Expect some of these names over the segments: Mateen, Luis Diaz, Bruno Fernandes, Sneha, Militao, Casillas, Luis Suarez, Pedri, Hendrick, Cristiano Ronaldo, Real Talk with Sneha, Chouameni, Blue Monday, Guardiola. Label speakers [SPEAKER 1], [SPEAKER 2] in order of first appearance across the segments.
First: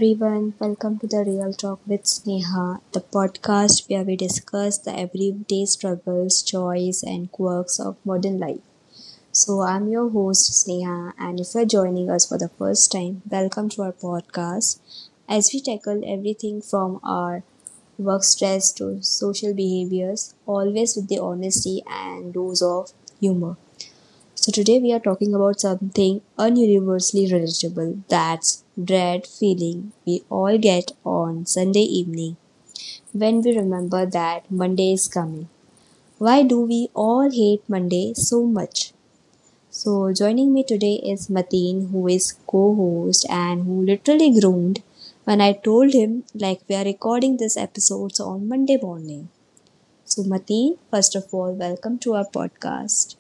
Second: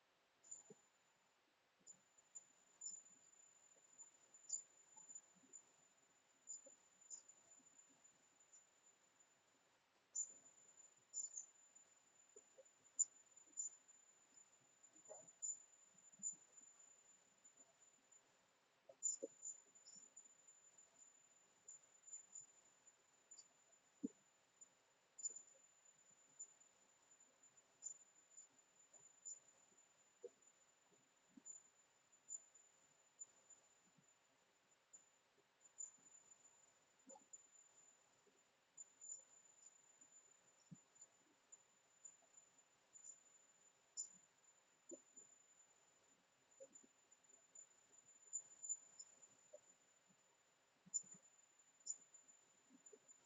[SPEAKER 1] everyone, welcome to the Real Talk with Sneha, the podcast where we discuss the everyday struggles, joys, and quirks of modern life. So, I'm your host Sneha, and if you're joining us for the first time, welcome to our podcast as we tackle everything from our work stress to social behaviors, always with the honesty and dose of humor. So, today we are talking about something ununiversally relatable that's dread feeling we all get on Sunday evening when we remember that Monday is coming. Why do we all hate Monday so much? So, joining me today is Mateen, who is co host and who literally groaned when I told him like we are recording this episode on Monday morning. So, Mateen, first of all, welcome to our podcast.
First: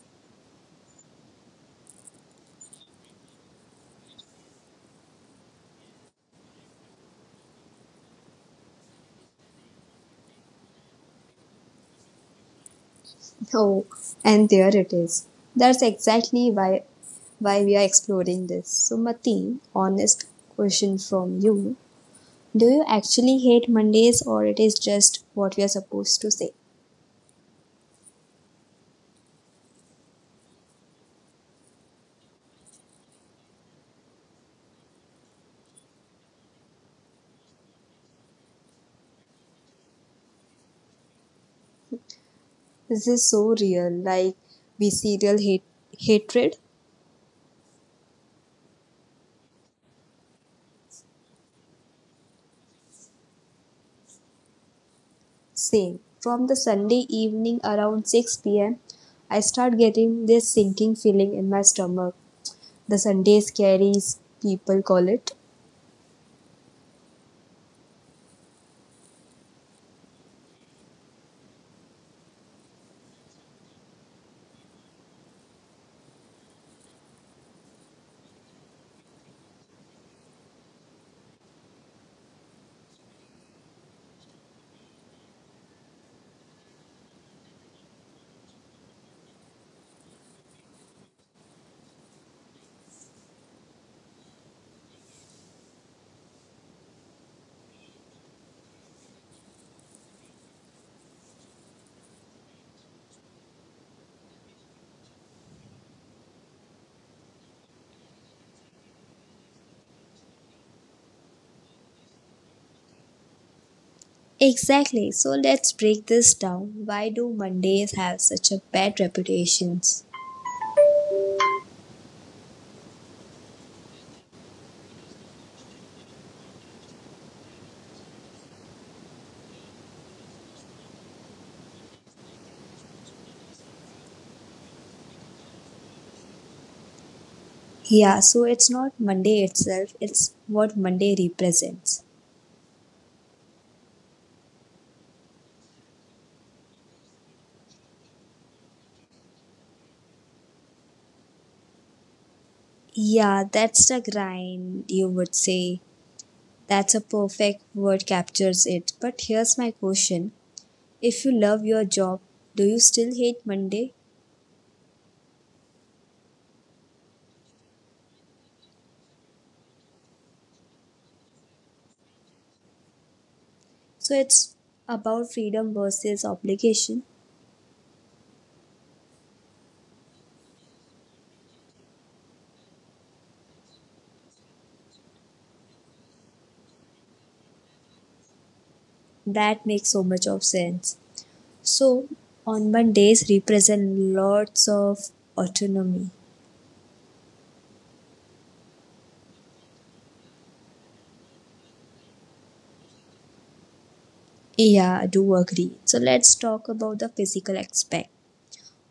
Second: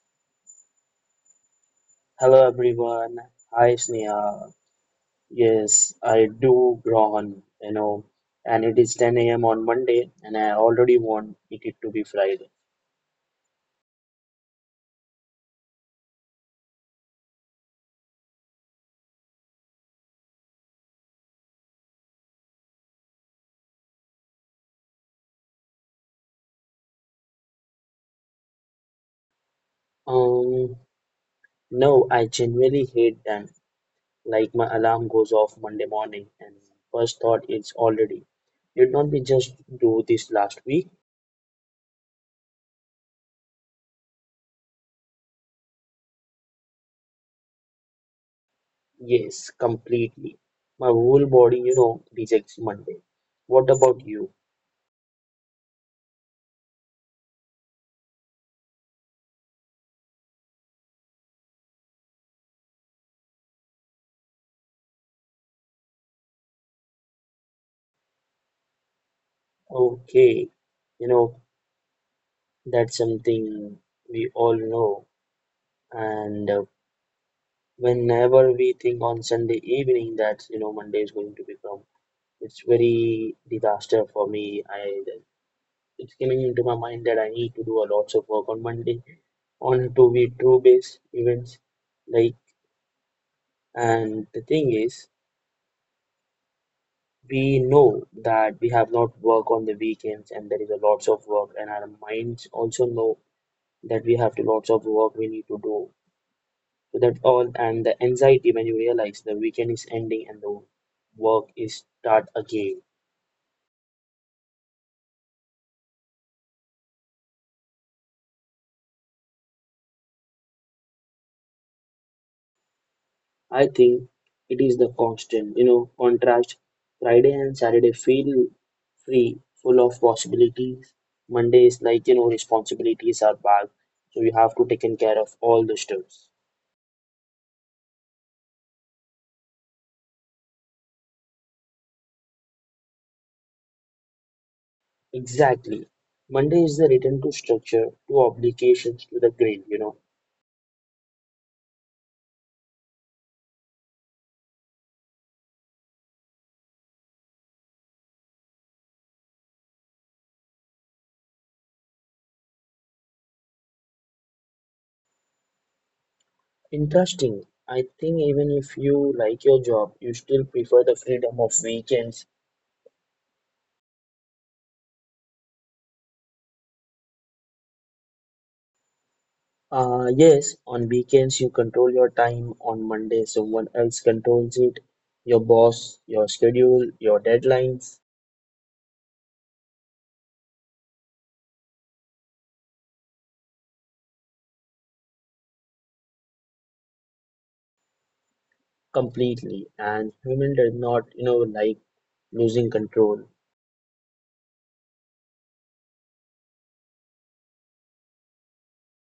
[SPEAKER 2] Hello everyone. Hi Sneha. Yes, I do yawn, and it is 10 a.m. on Monday, and I already want it to be Friday.
[SPEAKER 1] Oh, and there it is. That's exactly why we are exploring this. So, Mateen, honest question from you: Do you actually hate Mondays, or it is just what we are supposed to say?
[SPEAKER 2] Um, no, I genuinely hate them. Like my alarm goes off Monday morning, and first thought is already. Did not we just do this last week?
[SPEAKER 1] This is so real, like we serial hate hatred.
[SPEAKER 2] Yes, completely. My whole body, you know, rejects Monday. What about you?
[SPEAKER 1] Same. From the Sunday evening around 6 p.m., I start getting this sinking feeling in my stomach. The Sunday scaries, people call it.
[SPEAKER 2] Okay, you know. That's something we all know. And whenever we think on Sunday evening that, you know, Monday is going to become, it's very disaster for me. I it's coming into my mind that I need to do a lots of work on Monday on to be true base events. Like, and the thing is, we know that we have not work on the weekends, and there is a lots of work, and our minds also know that we have to lots of work we need to do. So that all and the anxiety when you realize the weekend is ending and the work is start again.
[SPEAKER 1] Exactly. So let's break this down. Why do Mondays have such a bad reputations?
[SPEAKER 2] I think it is the constant, you know, contrast. Friday and Saturday feel free, full of possibilities. Monday is like, you know, responsibilities are back, so you have to taken care of all the stuffs.
[SPEAKER 1] Yeah, so it's not Monday itself, it's what Monday represents.
[SPEAKER 2] Exactly. Monday is the return to structure, to obligations, to the grid, you know.
[SPEAKER 1] Yeah, that's the grind, you would say. That's a perfect word captures it. But here's my question. If you love your job, do you still hate Monday?
[SPEAKER 2] Interesting. I think even if you like your job, you still prefer the freedom of weekends.
[SPEAKER 1] So it's about freedom versus obligation.
[SPEAKER 2] Yes, on weekends you control your time. On Monday, someone else controls it. Your boss, your schedule, your deadlines
[SPEAKER 1] That makes so much of sense. So on Mondays represent lots of autonomy.
[SPEAKER 2] completely. And human does not, you know, like losing control.
[SPEAKER 1] Yeah, I do agree. So let's talk about the physical aspect.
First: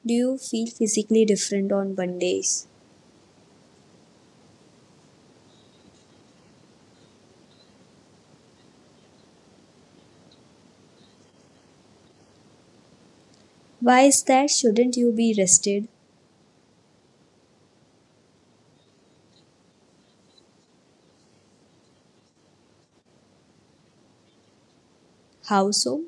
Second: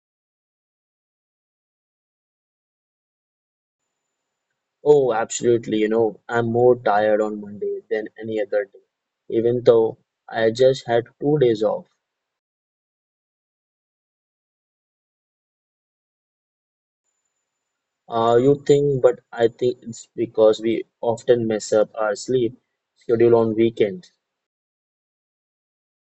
[SPEAKER 1] Do you feel physically different on Mondays?
[SPEAKER 2] Oh, absolutely. You know, I'm more tired on Monday than any other day, even though I just had 2 days off.
[SPEAKER 1] Why is that? Shouldn't you be rested?
[SPEAKER 2] You think, but I think it's because we often mess up our sleep schedule on weekends.
[SPEAKER 1] How so?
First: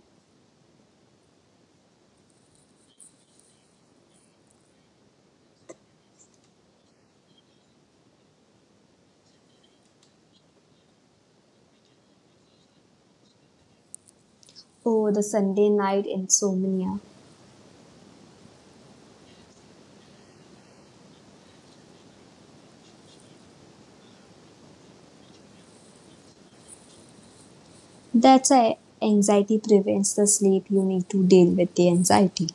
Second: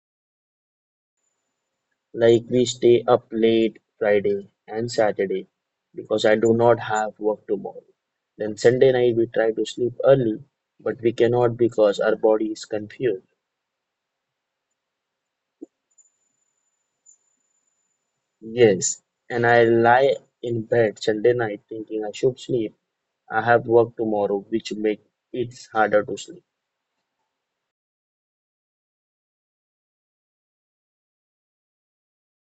[SPEAKER 2] Like we stay up late Friday and Saturday because I do not have work tomorrow. Then Sunday night we try to sleep early, but we cannot because our body is confused.
[SPEAKER 1] Oh, the Sunday night insomnia.
[SPEAKER 2] Yes, and I lie in bed Sunday night thinking I should sleep. I have work tomorrow, which make it harder to sleep.
[SPEAKER 1] That's a anxiety prevents the sleep you need to deal with the anxiety.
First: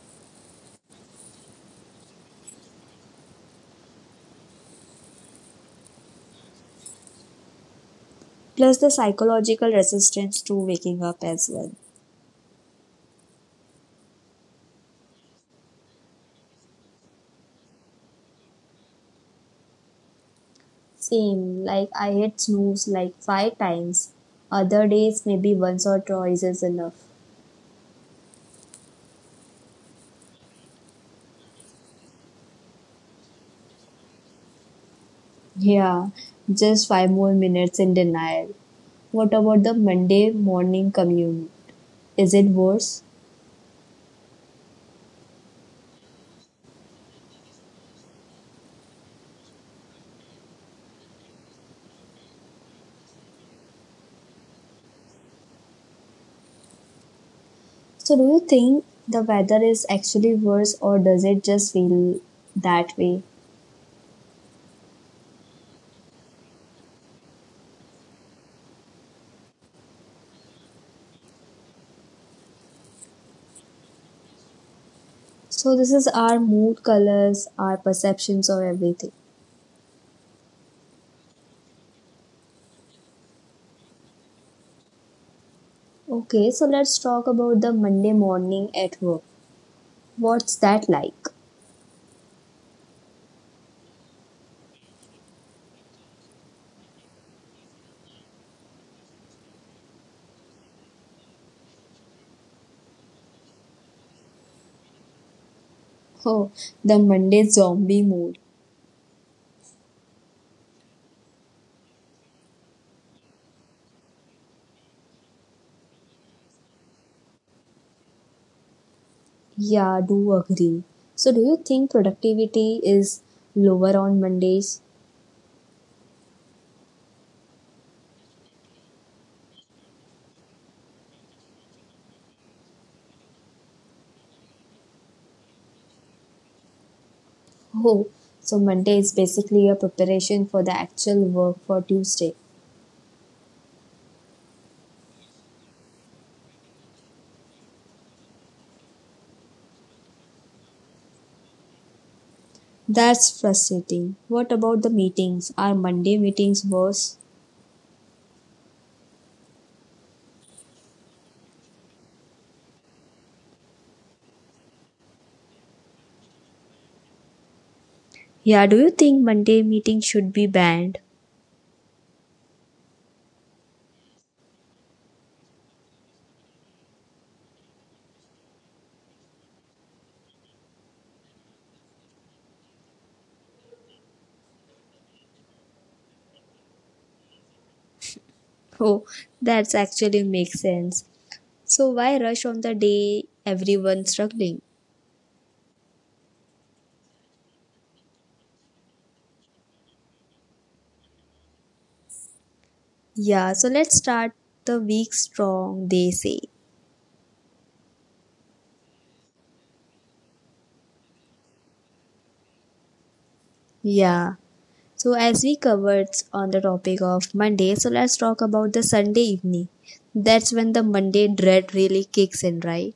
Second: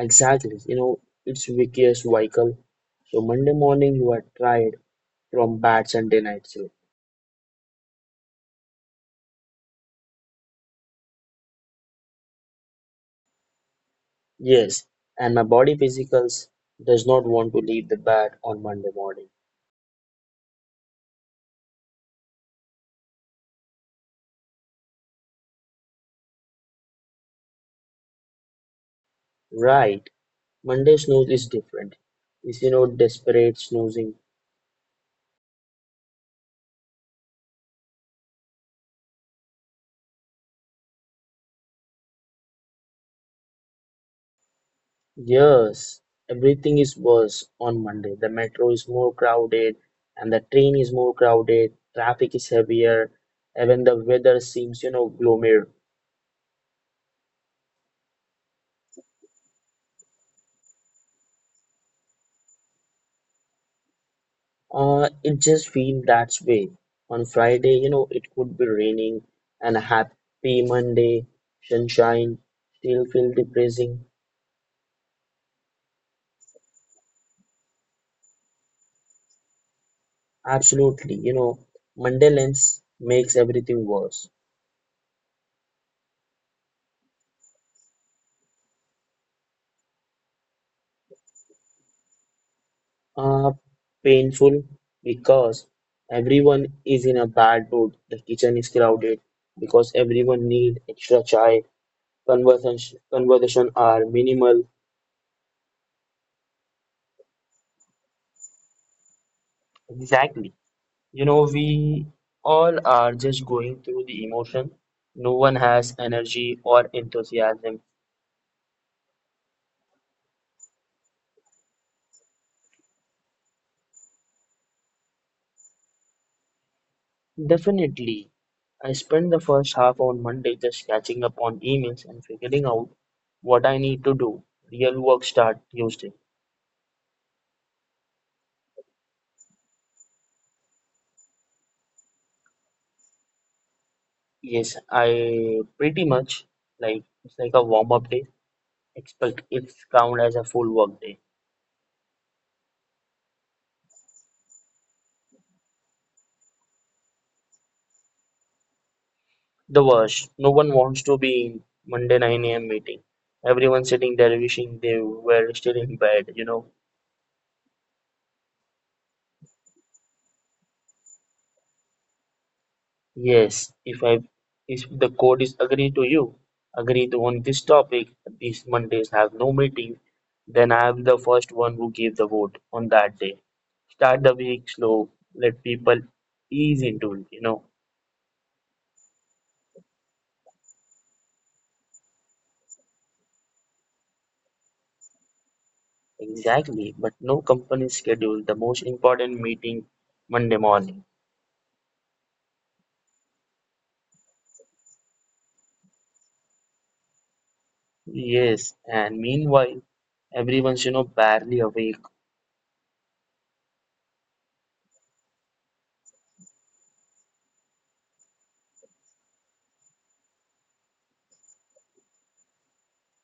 [SPEAKER 2] Exactly, you know, it's vicious cycle. So Monday morning you are tired from bad Sunday night sleep.
[SPEAKER 1] Plus the psychological resistance to waking up as well.
[SPEAKER 2] Yes, and my body physicals does not want to leave the bed on Monday morning.
[SPEAKER 1] Same, like I hit snooze like five times. Other days, maybe once or twice is enough.
[SPEAKER 2] Right. Monday snooze is different. It's you know desperate snoozing.
[SPEAKER 1] Yeah, just five more minutes in denial. What about the Monday morning commute? Is it worse?
[SPEAKER 2] Yes, everything is worse on Monday. The metro is more crowded and the train is more crowded, traffic is heavier, even the weather seems, you know, gloomier.
[SPEAKER 1] So, do you think the weather is actually worse or does it just feel that way?
[SPEAKER 2] It just feel that way. On Friday, you know, it could be raining and a happy Monday, sunshine, still feel depressing.
[SPEAKER 1] So, this is our mood colors, our perceptions of everything.
[SPEAKER 2] Absolutely, you know, Monday lens makes everything worse.
[SPEAKER 1] Okay, so let's talk about the Monday morning at work. What's that like?
[SPEAKER 2] Uh, Painful because everyone is in a bad mood. The kitchen is crowded because everyone need extra chai. Conversation are minimal.
[SPEAKER 1] Oh, the Monday zombie mood.
[SPEAKER 2] Exactly. You know, we all are just going through the emotion. No one has energy or enthusiasm.
[SPEAKER 1] Yeah, do agree. So, do you think productivity is lower on Mondays?
[SPEAKER 2] Definitely. I spent the first half on Monday just catching up on emails and figuring out what I need to do. Real work start Tuesday.
[SPEAKER 1] Oh, so Monday is basically a preparation for the actual work for Tuesday.
[SPEAKER 2] Yes, I pretty much like it's like a warm-up day, except it's count as a full work day.
[SPEAKER 1] That's frustrating. What about the meetings? Are Monday meetings worse?
[SPEAKER 2] The worst, no one wants to be in Monday 9 a.m. meeting. Everyone's sitting there wishing they were still in bed, you know.
[SPEAKER 1] Yeah, do you think Monday meetings should be banned?
[SPEAKER 2] Yes, if the code is agree to you, agree to on this topic, these Mondays have no meeting, then I am the first one who gave the vote on that day. Start the week slow, let people ease into it, you know.
[SPEAKER 1] Oh, that's actually makes sense. So, why rush on the day everyone's struggling?
[SPEAKER 2] Exactly, but no company schedule the most important meeting Monday morning.
[SPEAKER 1] Yeah, so let's start the week strong, they say.
[SPEAKER 2] Yes, and meanwhile, everyone's you know barely awake.
[SPEAKER 1] Yeah. So as we covered on the topic of Monday, so let's talk about the Sunday evening. That's when the Monday dread really kicks in, right?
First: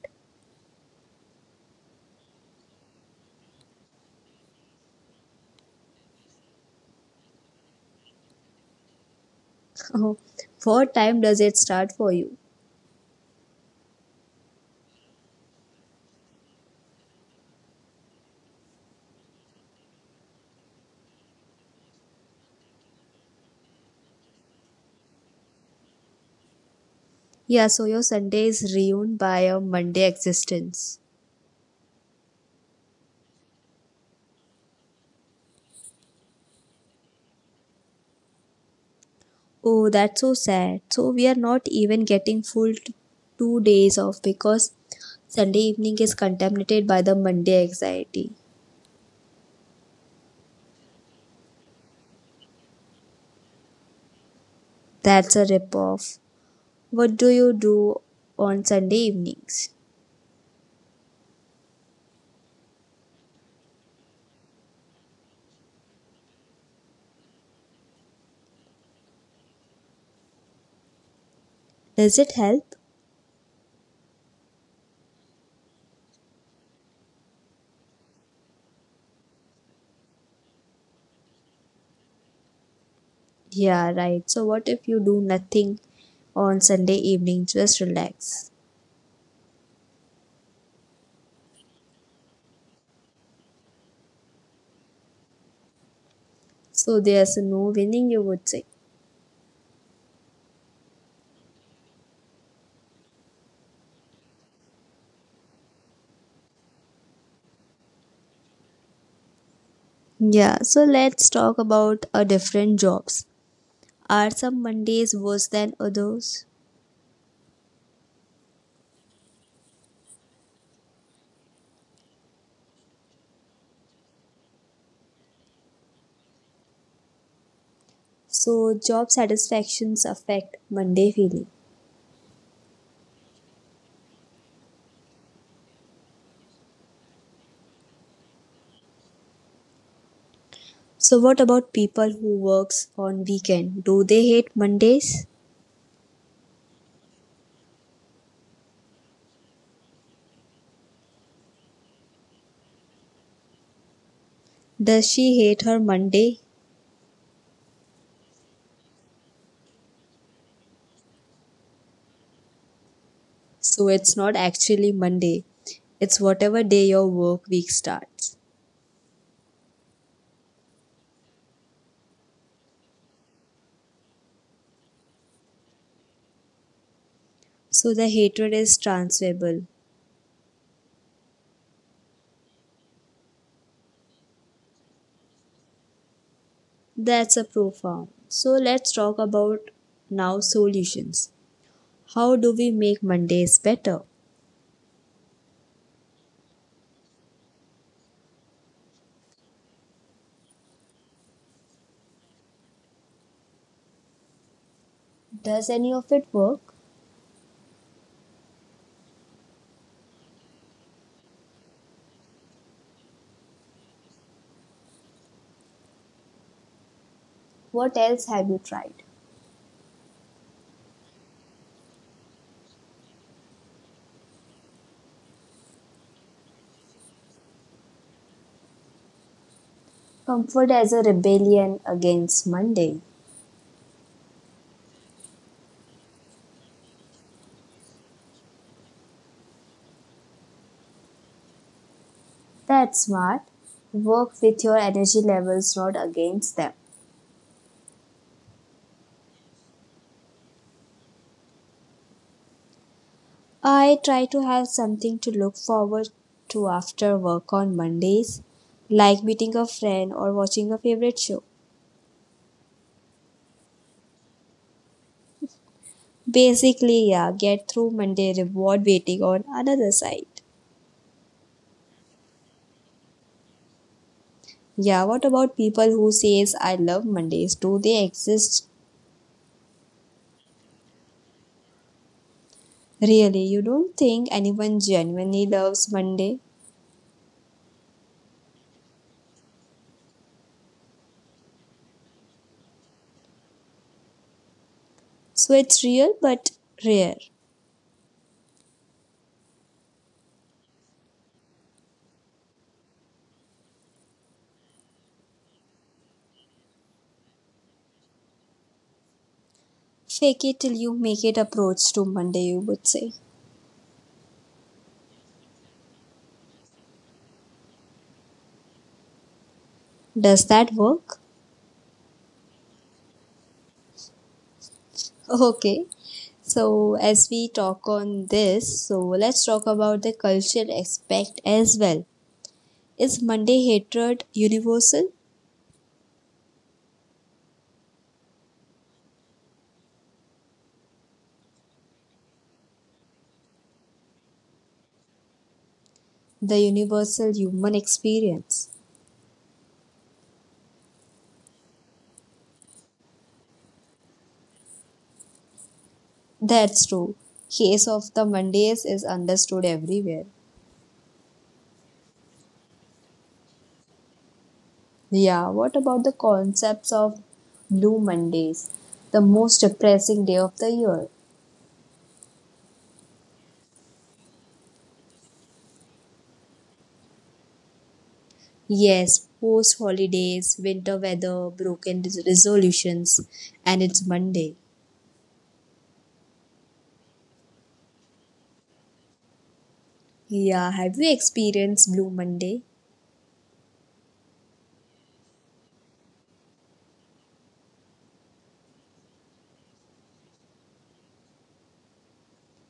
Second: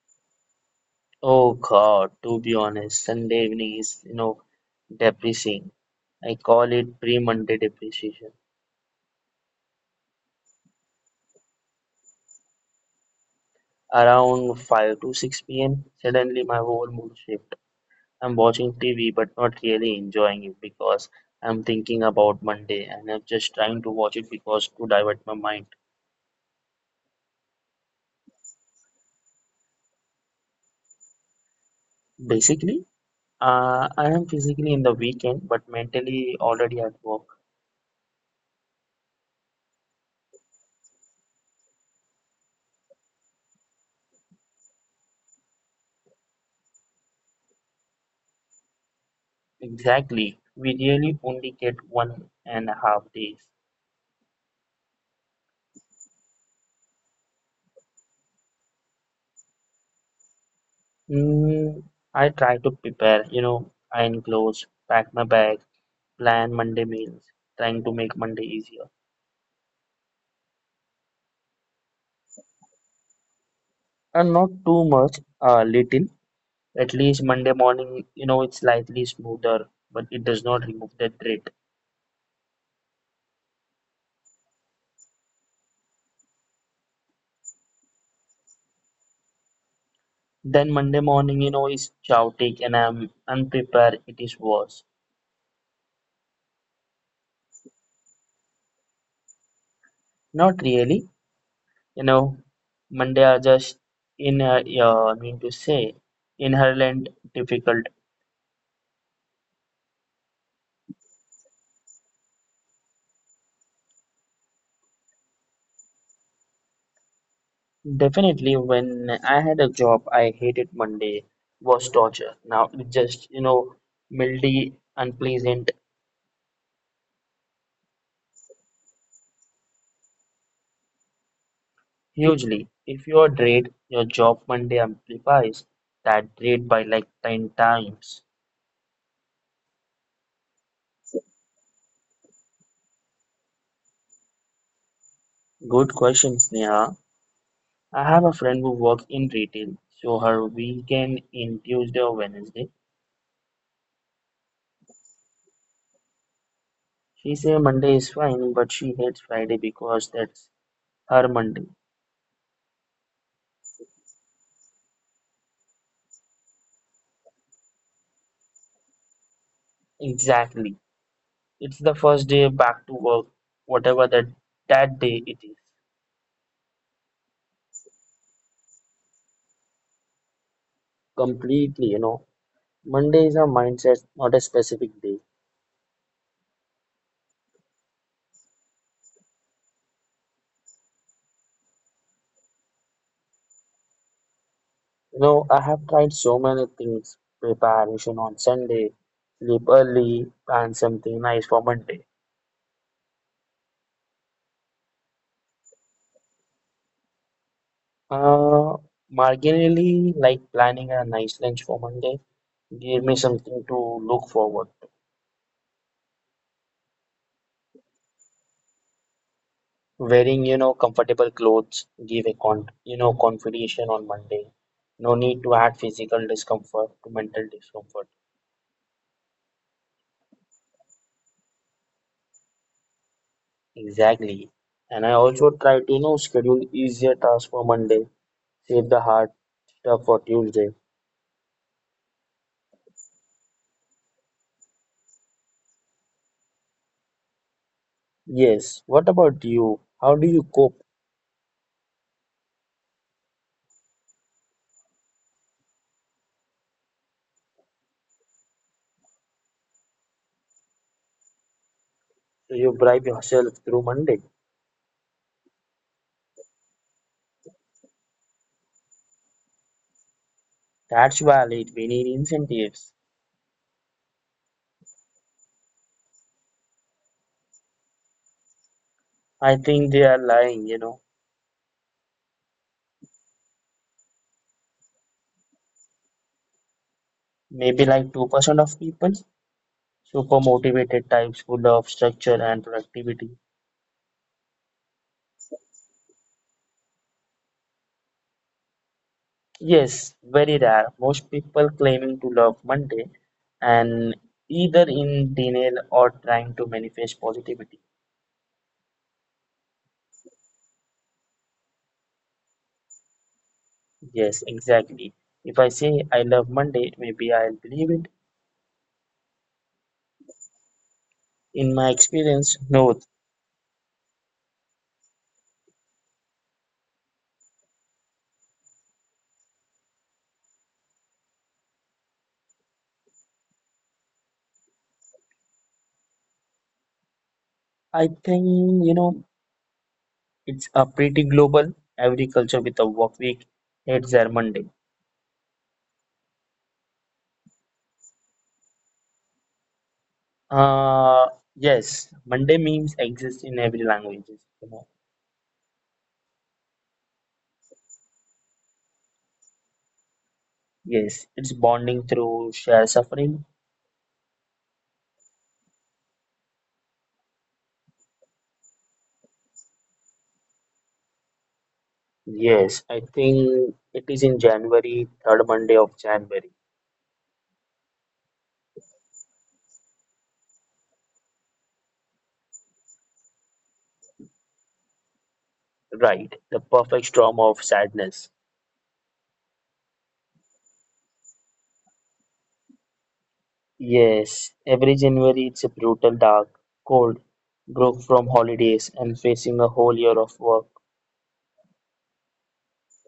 [SPEAKER 2] Oh God, to be honest, Sunday evening is, you know, depressing. I call it pre-Monday depreciation.
[SPEAKER 1] What time does it start for you?
[SPEAKER 2] Around 5 to 6 p.m., suddenly my whole mood shift. I'm watching TV but not really enjoying it because I'm thinking about Monday and I'm just trying to watch it because to divert my mind.
[SPEAKER 1] Yeah, so your Sunday is ruined by your Monday existence.
[SPEAKER 2] Basically, I am physically in the weekend but mentally already at work.
[SPEAKER 1] Oh, that's so sad. So we are not even getting full 2 days off because Sunday evening is contaminated by the Monday anxiety.
[SPEAKER 2] Exactly. We really only get 1.5 days.
[SPEAKER 1] That's a rip off. What do you do on Sunday evenings?
[SPEAKER 2] Mm, I try to prepare, you know, iron clothes, pack my bag, plan Monday meals, trying to make Monday easier.
[SPEAKER 1] Does it help?
[SPEAKER 2] And not too much, little. At least Monday morning, you know, it's slightly smoother, but it does not remove the dread.
[SPEAKER 1] Yeah, right. So, what if you do nothing on Sunday evening? Just relax.
[SPEAKER 2] Then Monday morning, you know, is chaotic and I'm unprepared, it is worse.
[SPEAKER 1] So, there's no winning, you would say.
[SPEAKER 2] Not really, you know, Monday are just in, yeah, I mean to say, inherent difficult.
[SPEAKER 1] Yeah, so let's talk about a different jobs. Are some Mondays worse than others?
[SPEAKER 2] Definitely, when I had a job, I hated Monday was torture. Now it just, you know, mildy, unpleasant,
[SPEAKER 1] So, job satisfactions affect Monday feeling.
[SPEAKER 2] hugely. If you are dread, your job Monday amplifies that dread by like 10 times.
[SPEAKER 1] So, what about people who works on weekend? Do they hate Mondays?
[SPEAKER 2] Good questions, Neha. I have a friend who works in retail, so her weekend in Tuesday or Wednesday.
[SPEAKER 1] Does she hate her Monday?
[SPEAKER 2] She say Monday is fine, but she hates Friday because that's her Monday.
[SPEAKER 1] So, it's not actually Monday. It's whatever day your work week starts.
[SPEAKER 2] Exactly. It's the first day back to work, whatever that day it is.
[SPEAKER 1] So the hatred is transferable.
[SPEAKER 2] Completely, you know. Monday is a mindset, not a specific day.
[SPEAKER 1] That's a profound. So let's talk about now solutions. How do we make Mondays better?
[SPEAKER 2] You know, I have tried so many things. Preparation on Sunday, sleep early, plan something nice for Monday.
[SPEAKER 1] Does any of it work?
[SPEAKER 2] Uh, Marginally, like planning a nice lunch for Monday, gave me something to look forward.
[SPEAKER 1] What else have you tried?
[SPEAKER 2] Wearing, you know, comfortable clothes give a con, you know, confidential on Monday. No need to add physical discomfort to mental discomfort.
[SPEAKER 1] Comfort as a rebellion against Monday.
[SPEAKER 2] Exactly. And I also try to, you know, schedule easier tasks for Monday, save the hard stuff for Tuesday.
[SPEAKER 1] That's smart. Work with your energy levels, not against them.
[SPEAKER 2] Yes. What about you? How do you cope?
[SPEAKER 1] I try to have something to look forward to after work on Mondays, like meeting a friend or watching a favorite show.
[SPEAKER 2] Do you bribe yourself through Monday?
[SPEAKER 1] Basically, yeah, get through Monday reward waiting on another side.
[SPEAKER 2] That's valid. We need incentives.
[SPEAKER 1] Yeah, what about people who says I love Mondays? Do they exist?
[SPEAKER 2] I think they are lying, you know.
[SPEAKER 1] Really, you don't think anyone genuinely loves Monday?
[SPEAKER 2] Maybe like 2% of people, super motivated types who love structure and productivity.
[SPEAKER 1] So it's real but rare.
[SPEAKER 2] Yes, very rare. Most people claiming to love Monday and either in denial or trying to manifest positivity.
[SPEAKER 1] Fake it till you make it approach to Monday, you would say.
[SPEAKER 2] Yes, exactly. If I say I love Monday, maybe I'll believe it.
[SPEAKER 1] Does that work?
[SPEAKER 2] In my experience, no.
[SPEAKER 1] Okay. So as we talk on this, so let's talk about the cultural aspect as well. Is Monday hatred universal?
[SPEAKER 2] I think, you know, it's a pretty global. Every culture with a work week hates their Monday.
[SPEAKER 1] The universal human experience.
[SPEAKER 2] Uh, yes, Monday memes exist in every language, you know.
[SPEAKER 1] That's true. Case of the Mondays is understood everywhere.
[SPEAKER 2] Yes, it's bonding through shared suffering.
[SPEAKER 1] Yeah, what about the concepts of Blue Mondays, the most depressing day of the year?
[SPEAKER 2] Yes, I think it is in January, third Monday of January.
[SPEAKER 1] Yes, post holidays, winter weather, broken resolutions, and it's Monday.
[SPEAKER 2] Right, the perfect storm of sadness.
[SPEAKER 1] Yeah, have you experienced Blue Monday?
[SPEAKER 2] Yes, every January it's a brutal, dark, cold, broke from holidays and facing a whole year of work.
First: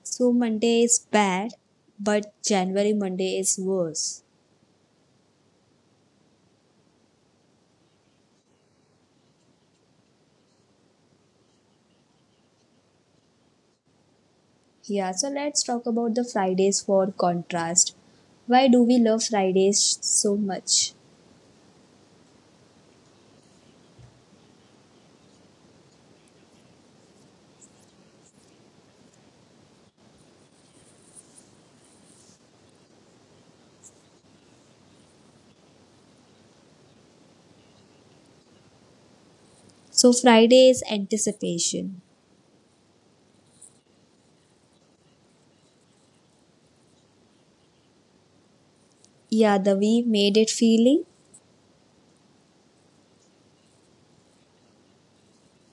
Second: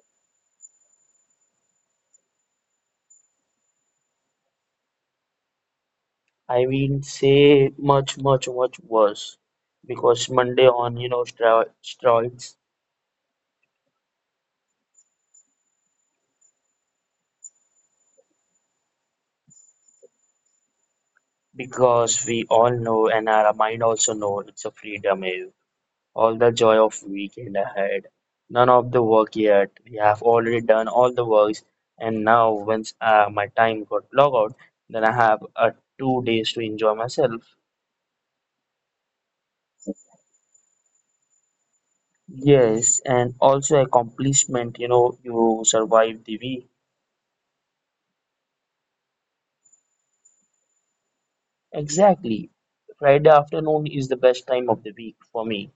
[SPEAKER 1] So, Monday is bad, but January Monday is worse.
[SPEAKER 2] I mean, say much, much, much worse because Monday on, you know, steroids.
[SPEAKER 1] Yeah, so let's talk about the Fridays for contrast. Why do we love Fridays so much?
[SPEAKER 2] Because we all know, and our mind also know, it's a freedom. Eh. All the joy of weekend ahead. None of the work yet. We have already done all the works, and now once my time got log out, then I have 2 days to enjoy myself.
[SPEAKER 1] So, Friday is anticipation.
[SPEAKER 2] Yes, and also accomplishment. You know, you survive the week.
[SPEAKER 1] Yeah, the we made it feeling.
[SPEAKER 2] Exactly. Friday afternoon is the best time of the week for me.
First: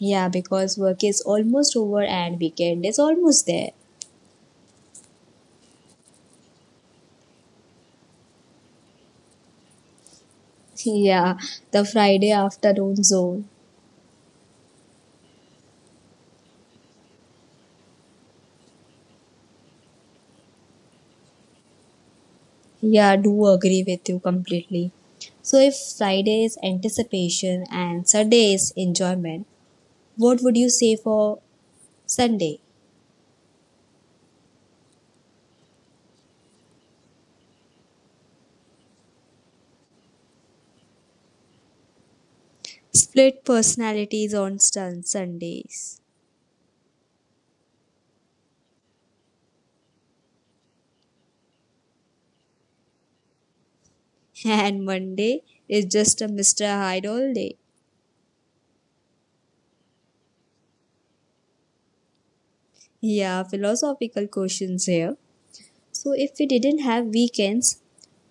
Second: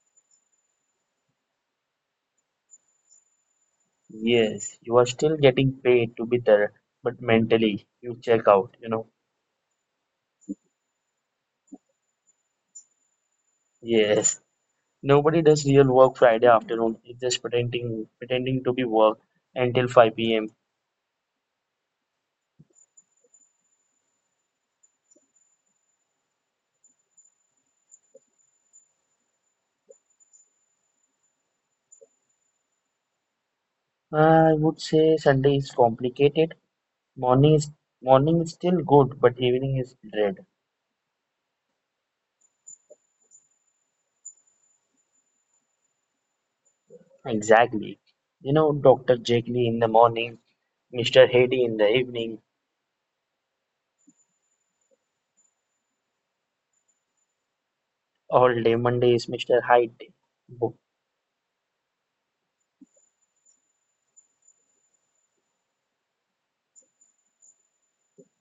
[SPEAKER 1] Yeah, because work is almost over and weekend is almost there.
[SPEAKER 2] Yes, you are still getting paid to be there, but mentally you check out. You know.
[SPEAKER 1] Yeah, the Friday afternoon zone.
[SPEAKER 2] Yes. Nobody does real work Friday afternoon. It's just pretending to be work until 5 p.m.
[SPEAKER 1] Yeah, I do agree with you completely. So, if Friday is anticipation and Sunday is enjoyment, what would you say for Sunday?
[SPEAKER 2] I would say Sunday is complicated. Morning is Morning is still good, but evening is dread.
[SPEAKER 1] Split personalities on Sundays.
[SPEAKER 2] Exactly. You know, Dr. Jekyll in the morning, Mr. Heady in the evening,
[SPEAKER 1] And Monday is just a Mr. Hyde all day.
[SPEAKER 2] all day Monday is Mr. Hyde. Wo-
[SPEAKER 1] Yeah, philosophical questions here. So, if we didn't have weekends,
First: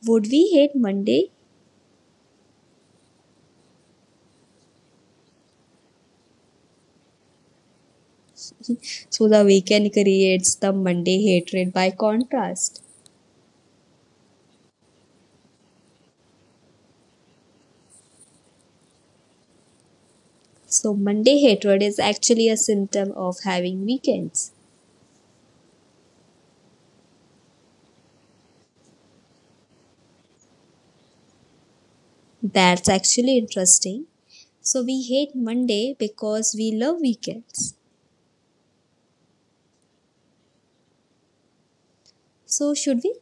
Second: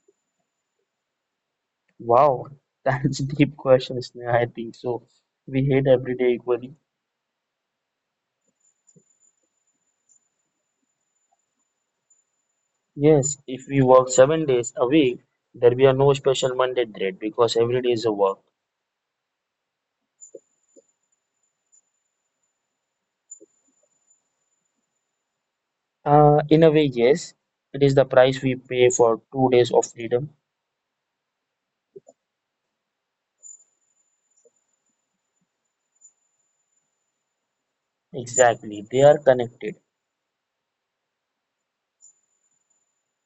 [SPEAKER 1] would we hate Monday?
[SPEAKER 2] Wow, that's a deep question, Sneha. I think so. We hate every day equally.
[SPEAKER 1] So, the weekend creates the Monday hatred by contrast.
[SPEAKER 2] Yes, if we work 7 days a week, there will be no special Monday dread because every day is a work.
[SPEAKER 1] So, Monday hatred is actually a symptom of having weekends.
[SPEAKER 2] In a way, yes, it is the price we pay for 2 days of freedom.
[SPEAKER 1] That's actually interesting. So, we hate Monday because we love weekends.
[SPEAKER 2] Exactly, they are connected.
[SPEAKER 1] So, should we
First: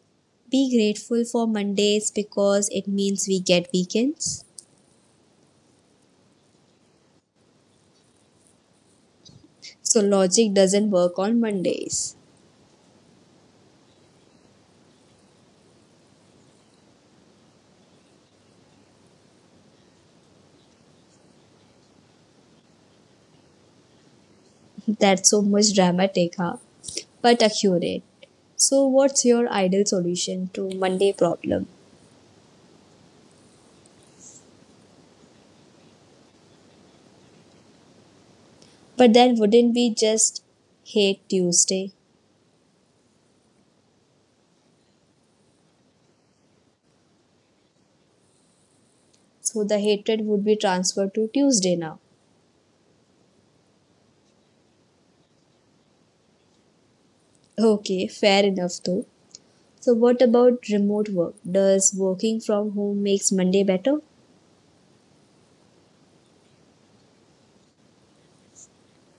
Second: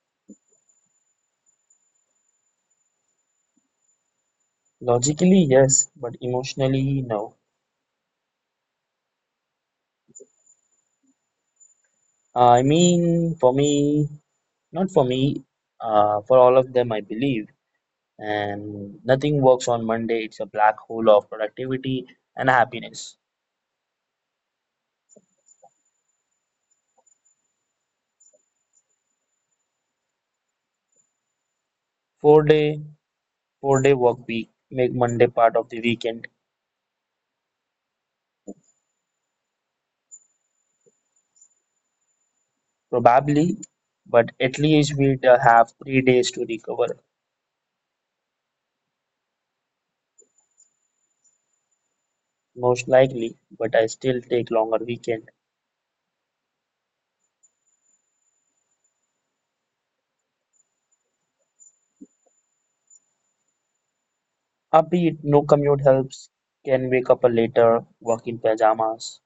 [SPEAKER 1] be grateful for Mondays because it means we get weekends?
[SPEAKER 2] Logically, yes, but emotionally, no.
[SPEAKER 1] So, logic doesn't work on Mondays.
[SPEAKER 2] Uh, I mean, for me, Not for me, for all of them, I believe. And nothing works on Monday. It's a black hole of productivity and happiness.
[SPEAKER 1] That's so much dramatic, huh? But accurate. So, what's your ideal solution to Monday problem?
[SPEAKER 2] Four day, 4 day work week make Monday part of the weekend.
[SPEAKER 1] But then, wouldn't we just hate Tuesday?
[SPEAKER 2] Probably, but at least we'd have 3 days to recover.
[SPEAKER 1] So, the hatred would be transferred to Tuesday now.
[SPEAKER 2] Most likely, but I still take longer weekend.
[SPEAKER 1] Okay, fair enough though. So, what about remote work? Does working from home makes Monday better?
[SPEAKER 2] A bit, no commute helps. Can wake up later, work in pajamas.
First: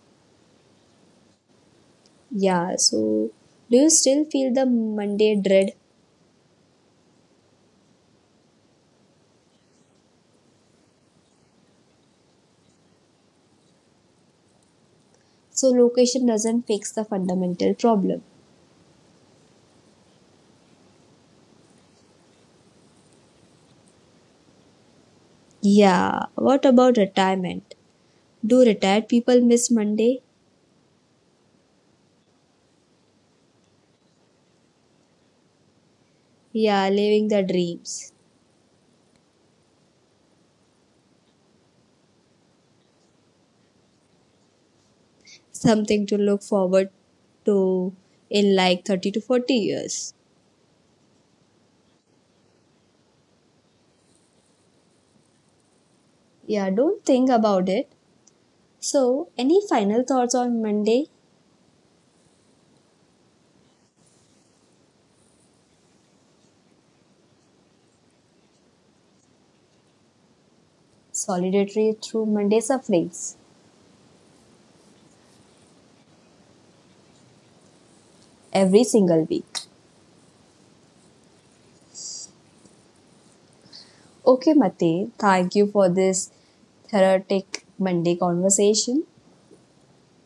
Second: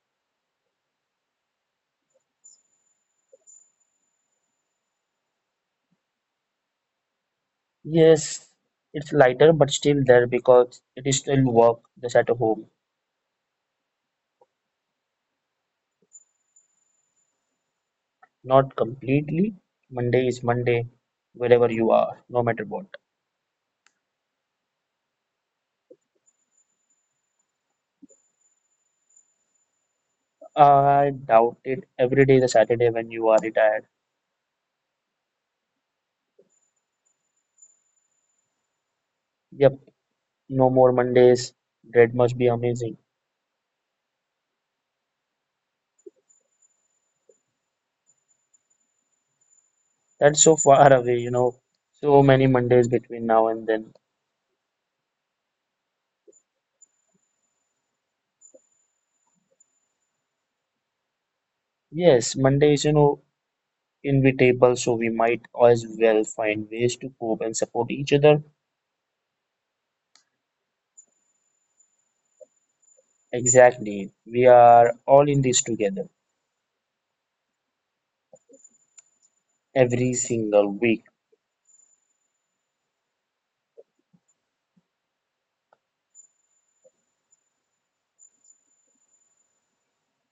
[SPEAKER 1] Yeah, so do you still feel the Monday dread?
[SPEAKER 2] Yes, it's lighter, but still there because it is still work just at home.
[SPEAKER 1] So location doesn't fix the fundamental problem.
[SPEAKER 2] Not completely. Monday is Monday, wherever you are, no matter what.
[SPEAKER 1] Yeah, what about retirement? Do retired people miss Monday?
[SPEAKER 2] I doubt it. Every day is a Saturday when you are retired.
[SPEAKER 1] Yeah, living their dreams.
[SPEAKER 2] Yep, no more Mondays. Dread must be amazing.
[SPEAKER 1] Something to look forward to in like 30 to 40 years.
[SPEAKER 2] That's so far away, you know. So many Mondays between now and then.
[SPEAKER 1] Yeah, don't think about it. So, any final thoughts on Monday?
[SPEAKER 2] Yes, Monday is, you know, inevitable, so we might as well find ways to cope and support each other.
[SPEAKER 1] Solidarity through Monday sufferings
[SPEAKER 2] Exactly. We are all in this together
[SPEAKER 1] every single week.
[SPEAKER 2] every single week.
[SPEAKER 1] Okay, Mate, thank you for this therapeutic Monday conversation.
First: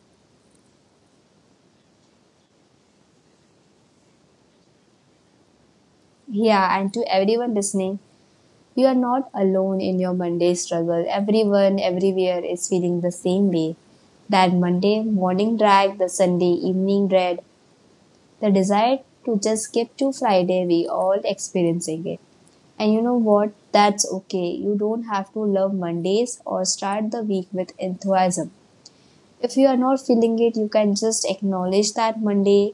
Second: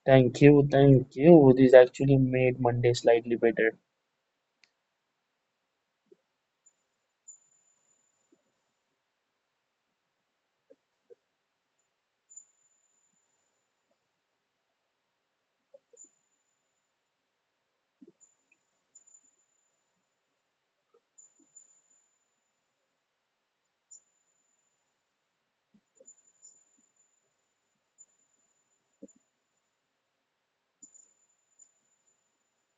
[SPEAKER 2] Thank you, thank you. This actually made Monday slightly better.
[SPEAKER 1] Yeah, and to everyone listening, you are not alone in your Monday struggle. Everyone, everywhere is feeling the same way. That Monday morning drag, the Sunday evening dread, the desire to just skip to Friday, we all experiencing it. And you know what? That's okay. You don't have to love Mondays or start the week with enthusiasm. If you are not feeling it, you can just acknowledge that Mondays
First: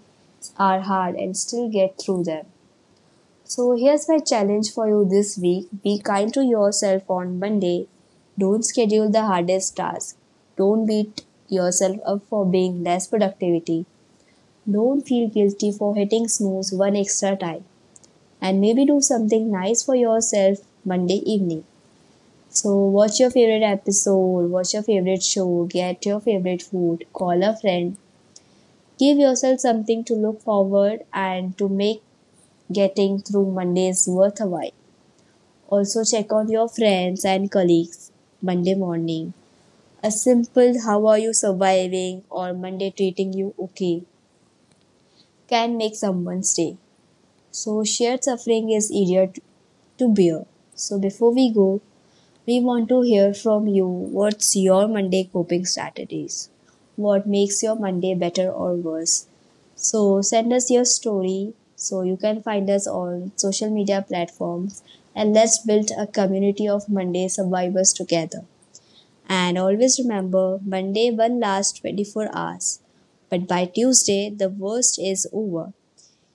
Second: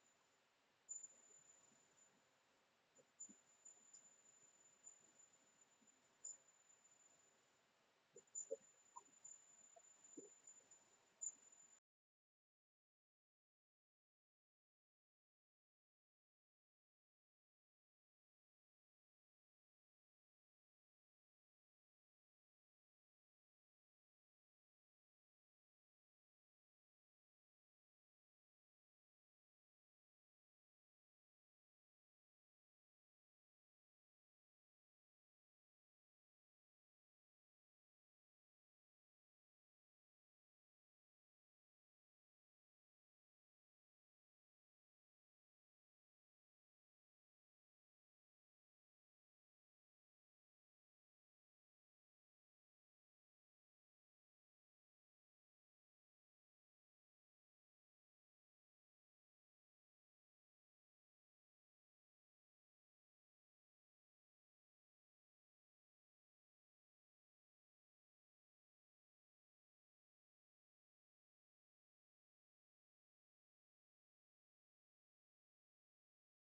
[SPEAKER 1] are hard and still get through them. So, here's my challenge for you this week: be kind to yourself on Monday. Don't schedule the hardest task. Don't beat yourself up for being less productivity. Don't feel guilty for hitting snooze one extra time. And maybe do something nice for yourself Monday evening. So, watch your favorite episode, watch your favorite show, get your favorite food, call a friend. Give yourself something to look forward and to make getting through Mondays worthwhile. Also check on your friends and colleagues Monday morning. A simple how are you surviving or Monday treating you okay can make someone's day. So shared suffering is easier to bear. So before we go, we want to hear from you. What's your Monday coping strategies? What makes your Monday better or worse? So send us your story. So you can find us on social media platforms and let's build a community of Monday survivors together. And always remember Monday one lasts 24 hours. But by Tuesday, the worst is over.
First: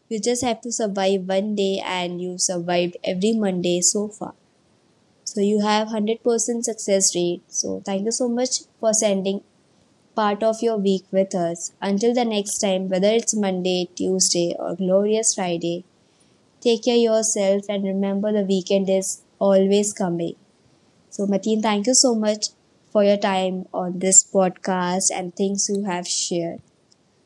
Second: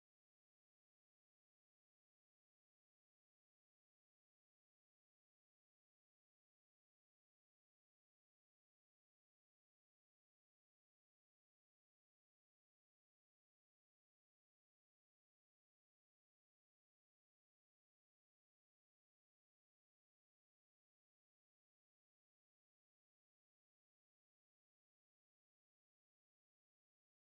[SPEAKER 1] You just have to survive one day and you survived every Monday so far. So you have 100% success rate. So thank you so much for sending part of your week with us. Until the next time, whether it's Monday, Tuesday, or glorious Friday, take care of yourself and remember the weekend is always coming. So Mateen, thank you so much for your time on this podcast and things you have shared.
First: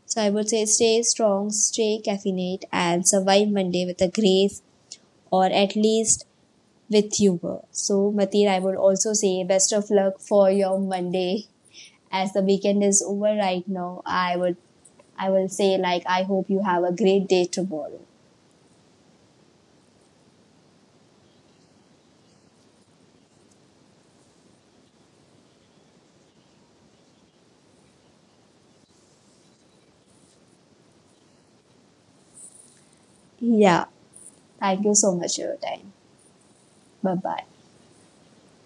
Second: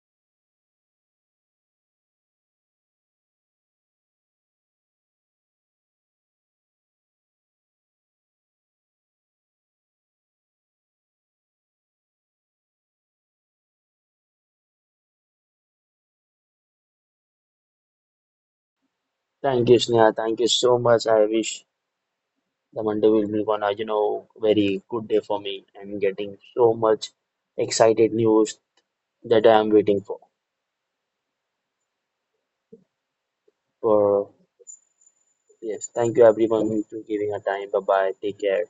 [SPEAKER 1] So I would say stay strong, stay caffeinate, and survive Monday with a grace, or at least with humor. So, Matir, I would also say best of luck for your Monday. As the weekend is over right now, I will say like I hope you have a great day tomorrow.
[SPEAKER 2] Thank you, Sneha. Thank you so much. I wish the Monday will be gonna, you know, very good day for me and getting so much excited news that I am waiting for.
[SPEAKER 1] Yeah.
[SPEAKER 2] For
[SPEAKER 1] Thank you so much for your
[SPEAKER 2] Yes,
[SPEAKER 1] time.
[SPEAKER 2] thank you everyone to
[SPEAKER 1] Bye
[SPEAKER 2] giving a
[SPEAKER 1] bye.
[SPEAKER 2] time. Bye bye. Take care.